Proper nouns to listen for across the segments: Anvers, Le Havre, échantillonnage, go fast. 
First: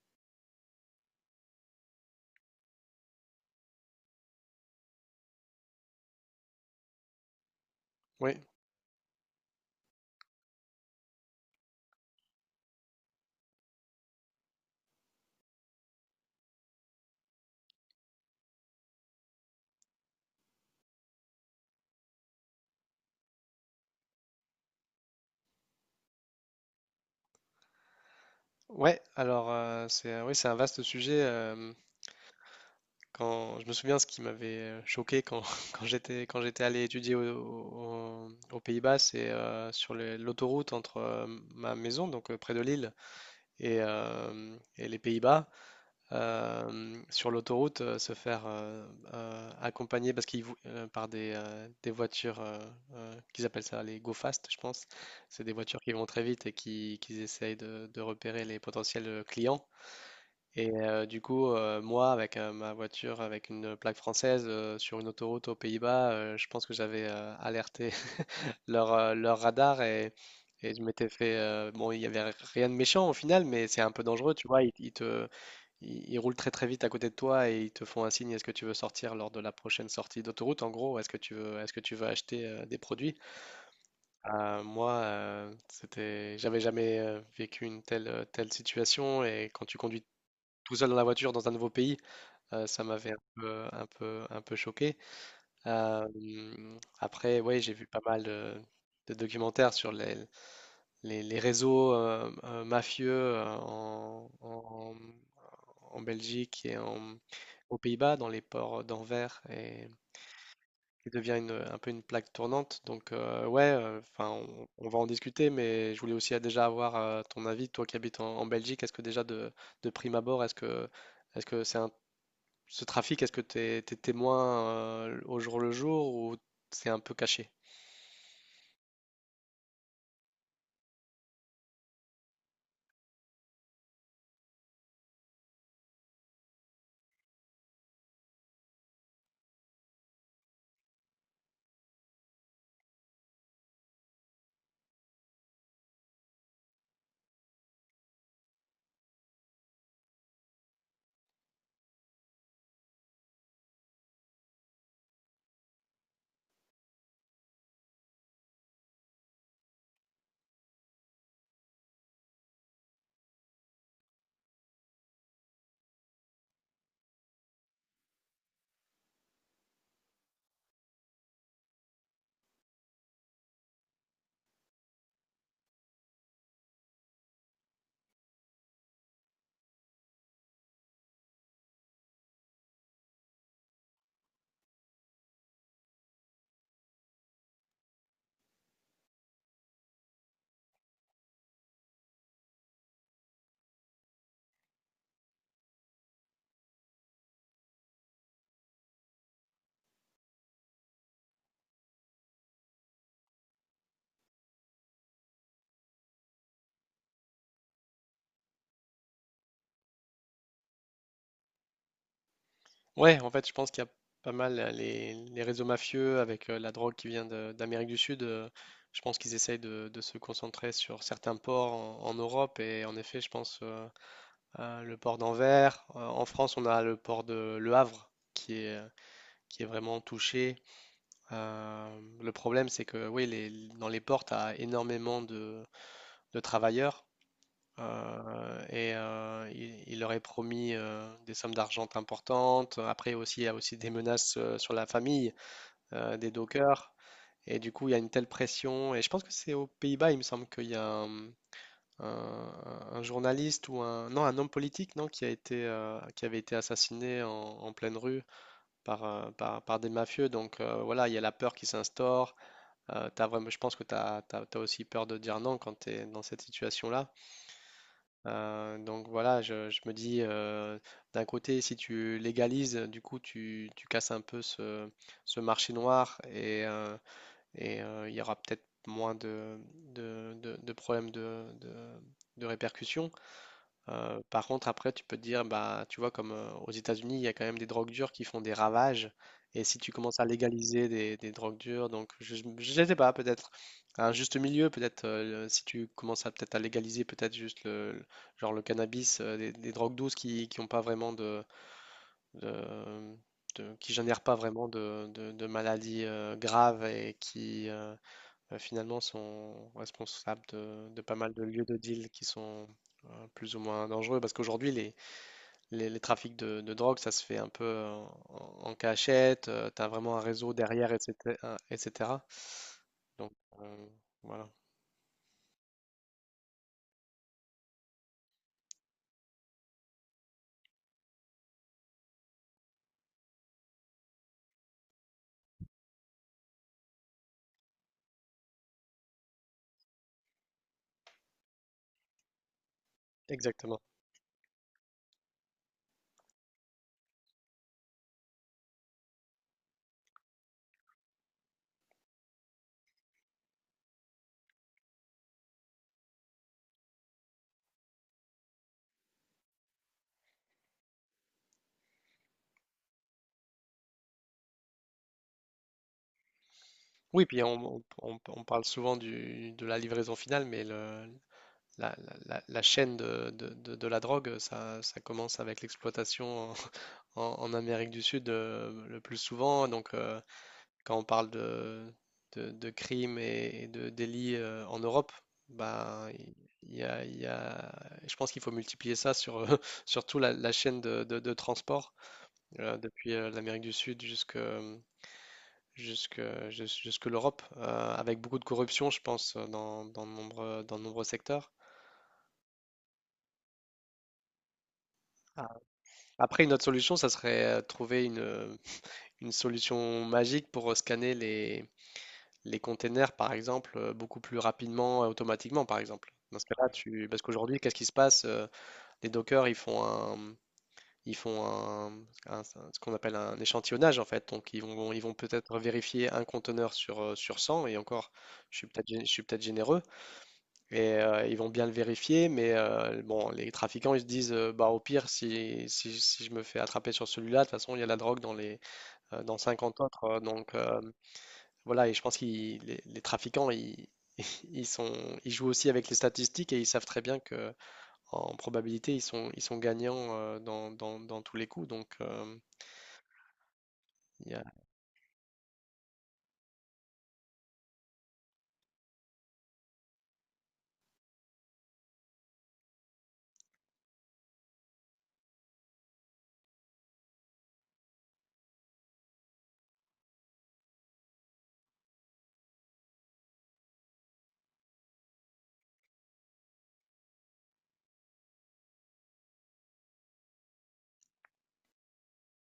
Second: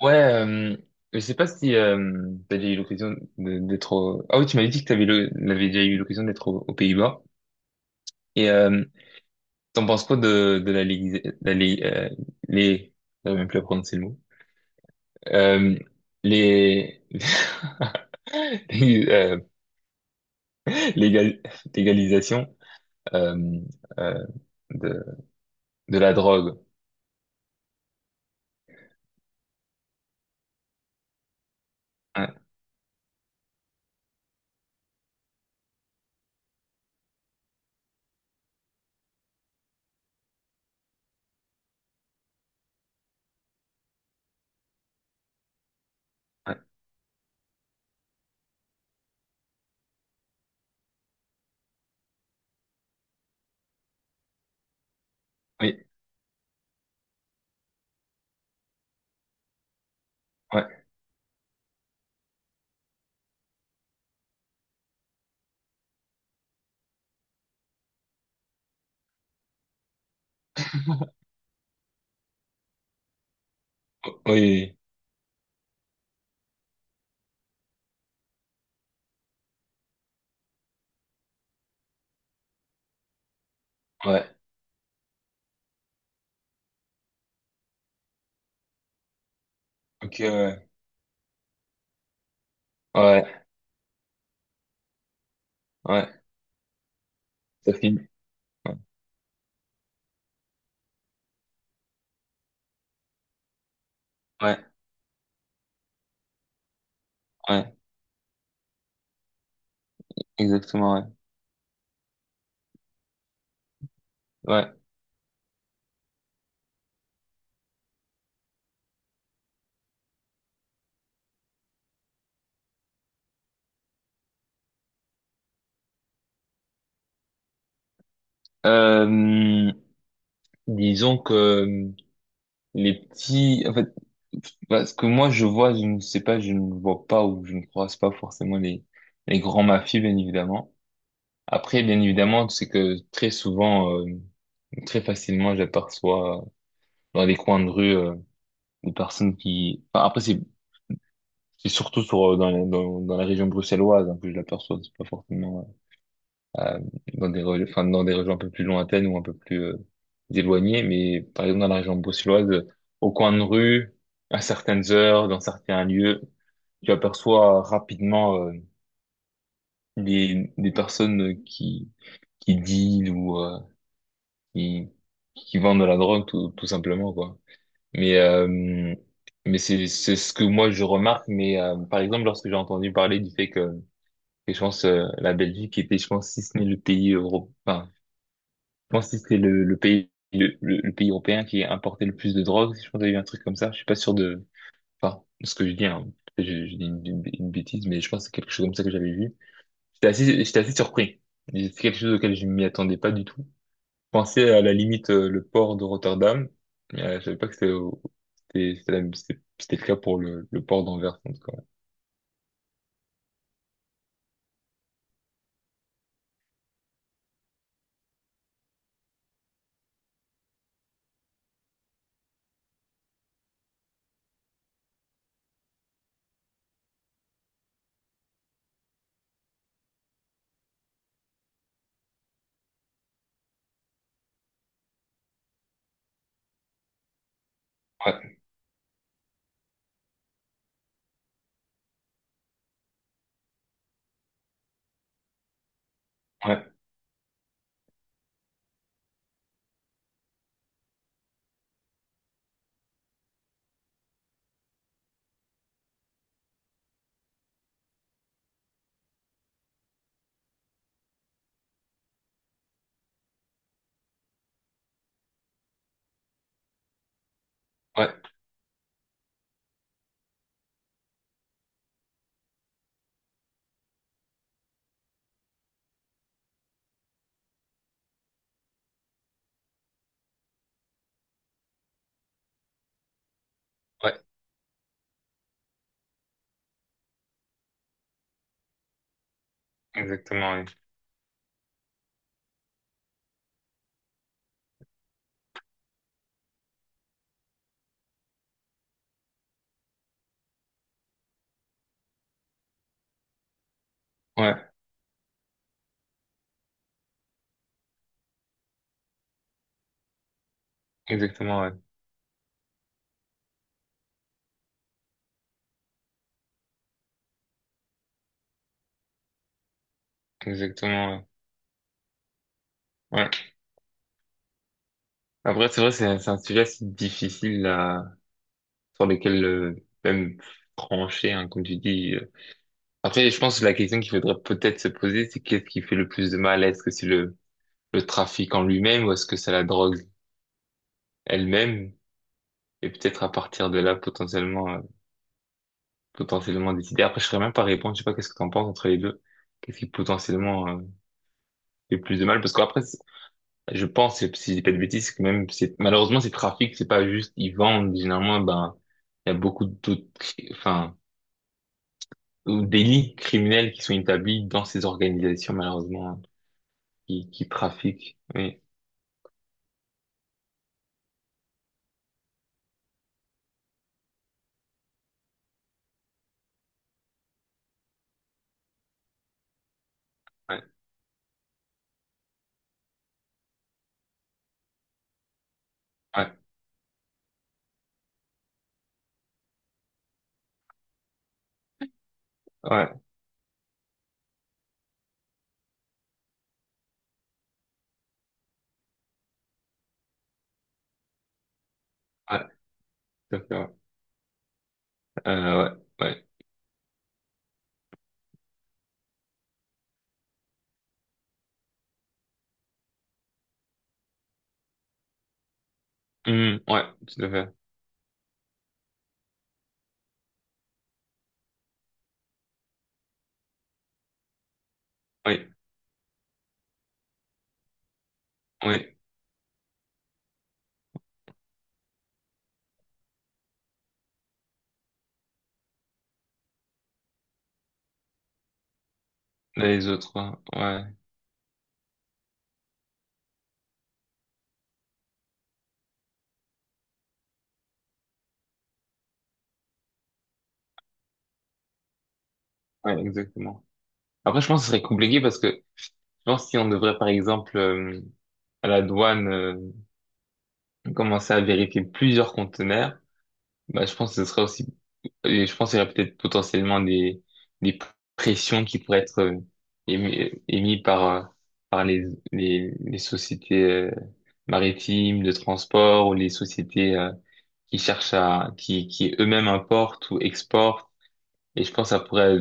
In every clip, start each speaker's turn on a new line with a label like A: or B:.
A: Ouais, euh, je sais pas si t'as déjà eu l'occasion d'être au... Ah oui, tu m'avais dit que t'avais le... l'avais déjà eu l'occasion d'être aux Pays-Bas.
B: Oui,
A: Et t'en penses quoi de la Ligue... La Ligue les... J'arrive même plus à prononcer le mot. Euh, les... les, euh, l'égal- l'égalisation euh, euh, de... de la drogue.
B: ouais, alors, c'est oui, c'est un vaste sujet.
A: Ouais,
B: Je me souviens ce qui m'avait choqué quand j'étais allé étudier aux Pays-Bas, c'est sur l'autoroute entre ma maison, donc près de Lille, et les Pays-Bas.
A: ouais,
B: Sur l'autoroute, se faire accompagner parce qu'ils par des voitures qu'ils appellent ça les go fast, je pense. C'est des voitures
A: oui,
B: qui vont très vite et qui essayent de repérer les potentiels clients. Et
A: ouais,
B: du coup, moi, avec ma voiture, avec une plaque française, sur une autoroute aux Pays-Bas, je pense que j'avais alerté leur radar et je m'étais fait... bon, il n'y avait rien de méchant au final, mais c'est un peu
A: oui,
B: dangereux, tu vois. Ils,
A: oui,
B: ils te, ils, ils roulent très très vite à côté de toi et ils te font un signe, est-ce que tu veux sortir lors de la prochaine sortie d'autoroute, en gros, est-ce que tu veux acheter des produits?
A: oui, ouais.
B: Moi, c'était, j'avais jamais vécu une telle situation et quand tu conduis
A: Ok, ouais,
B: tout seul dans la voiture dans un nouveau pays. Ça
A: ouais,
B: m'avait un
A: ouais,
B: peu un peu choqué.
A: ouais.
B: Après, ouais, j'ai
A: Ça
B: vu pas
A: finit.
B: mal
A: Ouais,
B: de documentaires sur les les réseaux, mafieux, heu, en
A: ouais,
B: en en Belgique et en
A: ouais.
B: aux Pays-Bas, dans les ports d'Anvers et
A: Exactement, ouais.
B: qui devient un peu une plaque tournante donc ouais, enfin, on
A: Ouais.
B: on va en discuter mais je voulais aussi, déjà avoir, ton avis, toi qui habites en Belgique. Est-ce que déjà de prime abord, est-ce que c'est un ce trafic, t'es témoin au jour le jour ou c'est un peu caché?
A: Euh, Disons que les petits, en fait, parce que moi je vois, je ne sais pas, je ne vois pas ou je ne croise pas forcément les grands mafieux, bien évidemment. Après, bien évidemment, c'est que très souvent, très facilement, j'aperçois dans des coins de rue des personnes qui. Enfin, après, c'est surtout sur dans la région bruxelloise hein, que je l'aperçois. C'est pas forcément euh, dans des, dans des régions un peu plus lointaines ou un peu plus éloignées. Mais par exemple, dans la région bruxelloise, au coin de rue, à certaines heures, dans certains lieux, tu aperçois rapidement des personnes qui dealent ou qui, qui vendent de la drogue, tout simplement, quoi. Mais, euh, mais c'est ce que moi je remarque. Mais par exemple, lorsque j'ai entendu parler du fait que je pense la Belgique était, je pense, si ce n'est le pays européen pense que c'était le pays européen qui importait le plus de drogue. Si Je pense qu'il y a eu un truc comme ça. Je suis pas sûr de enfin ce que je dis, hein. Je dis une bêtise, mais je pense que c'est quelque chose comme ça que j'avais vu. J'étais assez surpris. C'est quelque chose auquel je m'y attendais pas du tout. Je pensais à la limite le port de Rotterdam. Je savais pas que c'était c'était le cas pour le port d'Anvers en tout cas.
B: Ouais, en fait, je pense qu'il y a pas mal les réseaux mafieux avec la drogue qui vient d'Amérique du Sud. Je pense qu'ils essayent de se concentrer sur certains ports en Europe et en effet, je pense à le port d'Anvers. En France, on a le port de Le Havre qui est vraiment touché. Le problème, c'est que oui, dans les ports, tu as énormément de travailleurs.
A: Ouais,
B: Il leur est promis des sommes d'argent importantes. Après aussi, il y a aussi des menaces sur la famille des
A: ouais,
B: dockers. Et du coup, il y a une telle pression. Et je pense que c'est aux Pays-Bas, il me semble qu'il y a un- un journaliste ou non, un homme politique non, qui a été, qui avait été assassiné en pleine rue par par des mafieux. Donc voilà, il y a la peur qui s'instaure. T'as vraiment, je pense que tu as aussi peur de dire non quand tu es dans cette situation-là.
A: ouais,
B: Donc voilà, je me dis, d'un côté, si tu légalises, du coup, tu casses un peu ce marché noir, il y aura peut-être moins de problèmes de répercussions. Euh,
A: ouais,
B: par contre, après, tu peux te dire, bah, tu vois, comme aux États-Unis, il y a quand même des drogues dures qui font des ravages. Et si tu commences à
A: exactement, ouais,
B: légaliser des drogues dures, donc je ne sais pas, peut-être un juste milieu, peut-être si tu commences à peut-être à légaliser peut-être juste genre le cannabis, des drogues douces qui ont pas vraiment de- qui génèrent pas
A: ouais,
B: vraiment de maladies graves et qui finalement sont responsables de pas mal de
A: exactement,
B: lieux
A: ouais,
B: de deal qui sont plus ou moins dangereux parce qu'aujourd'hui les trafics de drogue, ça se fait un peu en cachette, tu as vraiment un réseau derrière
A: exactement, ouais.
B: etc. etc.
A: Ouais.
B: Donc euh, voilà,
A: Après, c'est vrai, c'est un sujet assez difficile là, sur lequel même trancher, hein, comme tu dis. Après, je pense que la question qu'il faudrait peut-être se poser, c'est qu'est-ce qui fait le plus de mal? Est-ce que c'est le trafic en lui-même ou est-ce que c'est la drogue elle-même? Et peut-être à partir de
B: exactement.
A: là, potentiellement, potentiellement décider. Après, je ne saurais même pas répondre. Je sais pas qu'est-ce que tu en penses entre les deux. Qu'est-ce qui potentiellement fait plus de mal? Parce qu'après, je pense, si je dis pas de bêtises, que même, malheureusement, ces trafics, c'est pas juste, ils vendent, généralement, ben, il y a beaucoup d'autres, ou délits criminels qui sont établis dans ces organisations, malheureusement, hein,
B: Oui, puis
A: qui trafiquent.
B: on
A: Oui,
B: parle souvent de la livraison finale, mais le, la- la- la chaîne de la drogue, ça commence avec l'exploitation en Amérique du Sud le plus souvent. Donc,
A: ouais,
B: quand on parle de crimes et de délits en Europe, ben,
A: ouais,
B: y a, il y a- je pense qu'il faut multiplier ça sur surtout la chaîne de transport, euh,
A: ouais,
B: depuis euh, l'Amérique du Sud jusque, jusque l'Europe, avec beaucoup de corruption, je pense, dans de nombreux secteurs.
A: ouais, tout à fait, ouais.
B: Ah.
A: Ouais.
B: Après, une autre solution, ça serait trouver une solution magique pour scanner les containers, par exemple, beaucoup plus rapidement, automatiquement, par exemple. Dans ce cas-là,
A: Ouais,
B: tu... parce
A: tout à fait.
B: qu'aujourd'hui, qu'est-ce qui se passe? Les Docker, ils font ce qu'on appelle un échantillonnage, en fait. Donc, ils vont
A: Oui,
B: peut-être vérifier un conteneur sur, sur 100, et encore, je suis peut-être,
A: oui,
B: je suis peut-être généreux, et ils vont bien le vérifier, mais bon, les trafiquants, ils se disent, bah, au pire, si je me fais attraper sur celui-là, de toute façon, il y a la drogue dans dans cinquante
A: les
B: autres,
A: autres, hein.
B: donc...
A: Ouais,
B: voilà, et je pense que les trafiquants, ils sont, ils jouent aussi avec les statistiques et ils savent très bien que en probabilité, ils sont gagnants dans tous les coups. Donc,
A: ouais, exactement.
B: il y
A: Après,
B: a...
A: je pense que ce serait compliqué parce que, je pense si on devrait, par exemple, à la douane, commencer à vérifier plusieurs conteneurs. Bah, je pense que ce sera aussi, et je pense qu'il y aurait peut-être potentiellement des pressions qui pourraient être émises par les sociétés maritimes de transport ou les sociétés qui cherchent qui eux-mêmes importent ou exportent. Et je pense que ça pourrait,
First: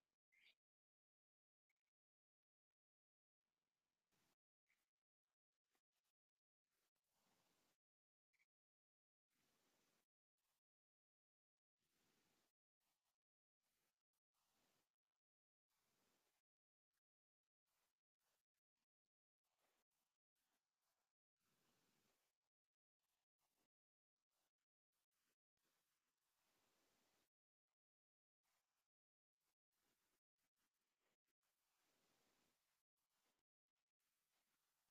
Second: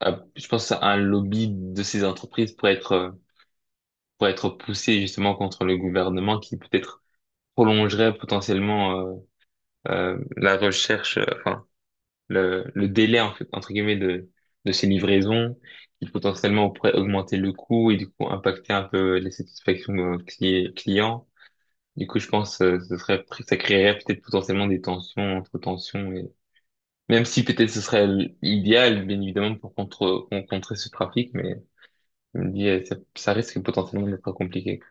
A: je pense à un lobby de ces entreprises pour être poussé justement contre le gouvernement qui peut-être prolongerait potentiellement la recherche, enfin le délai en fait, entre guillemets de ces livraisons qui potentiellement pourrait augmenter le coût et du coup impacter un peu les satisfactions clients. Du coup, je pense ce serait ça créerait peut-être potentiellement des tensions entre tensions et même si peut-être ce serait l'idéal bien évidemment pour contre pour contrer ce trafic, mais je me dis ça risque potentiellement d'être compliqué.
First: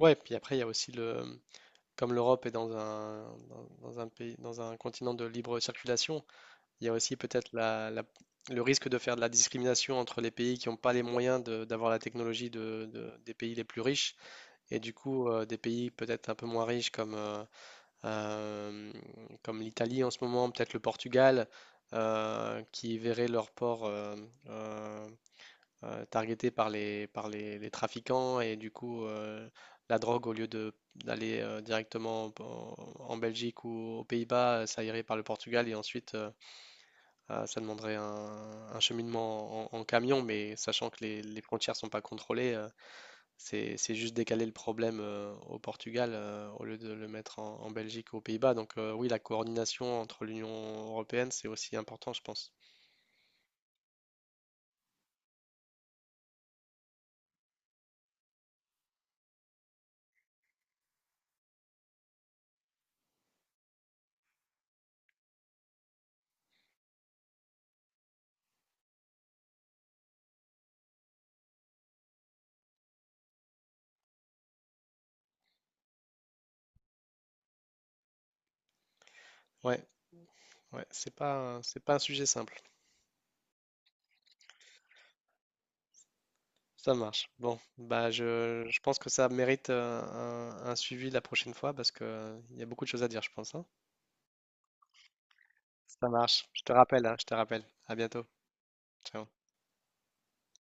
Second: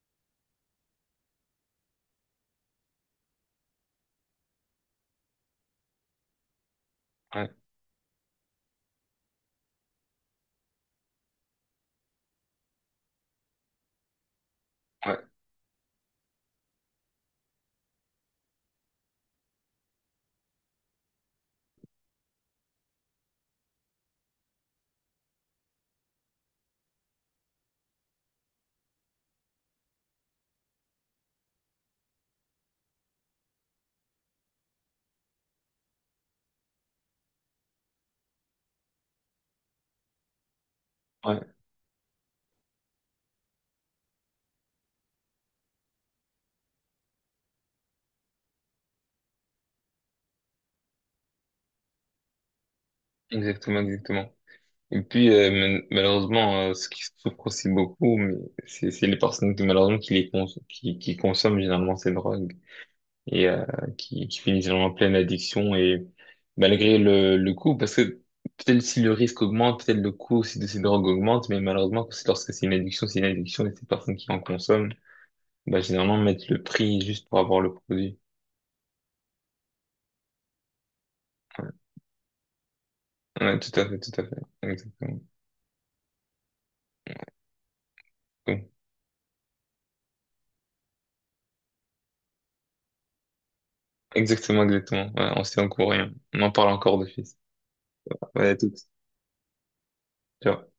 B: ouais, puis après, il y a aussi comme l'Europe est dans dans un pays, dans un continent de libre circulation, il y a aussi peut-être
A: Ouais,
B: le risque de faire de la discrimination entre les pays qui n'ont pas les moyens d'avoir la technologie des pays les plus riches et du
A: ouais,
B: coup, des pays peut-être un peu moins riches euh, comme l'Italie en ce moment, peut-être le Portugal, qui verraient leur port euh, targeté par les trafiquants et du coup la drogue, au lieu de d'aller directement en Belgique ou aux Pays-Bas, ça irait par le Portugal et ensuite ça demanderait un cheminement en camion, mais sachant que les
A: ouais,
B: frontières sont pas contrôlées, c'est juste décaler le problème au Portugal au lieu de le mettre en Belgique ou aux Pays-Bas. Donc oui, la coordination entre l'Union européenne, c'est aussi important, je pense.
A: exactement, exactement. Et puis, malheureusement, ce qui souffre aussi beaucoup, mais c'est les personnes qui, malheureusement, qui consomment généralement ces drogues et qui finissent généralement en pleine addiction et malgré le coût, parce que peut-être si le risque augmente, peut-être le coût aussi de ces drogues augmente, mais malheureusement, c'est lorsque c'est une addiction et ces personnes qui en consomment, bah, généralement, mettent le prix juste pour avoir le produit.
B: Ouais,
A: Ouais,
B: c'est pas un sujet simple.
A: ouais, tout à fait, tout à fait. Exactement.
B: Ça marche. Bon, bah
A: Bon.
B: je pense que ça mérite un suivi la prochaine fois parce que il y a beaucoup de choses à dire, je pense, hein.
A: Exactement, exactement. Ouais, on s'est en courant,
B: Ça
A: hein. On
B: marche.
A: en
B: Je te
A: parle encore
B: rappelle,
A: de
B: hein, je te
A: fils.
B: rappelle. À bientôt.
A: Ouais, à toutes.
B: Ciao.
A: Ciao.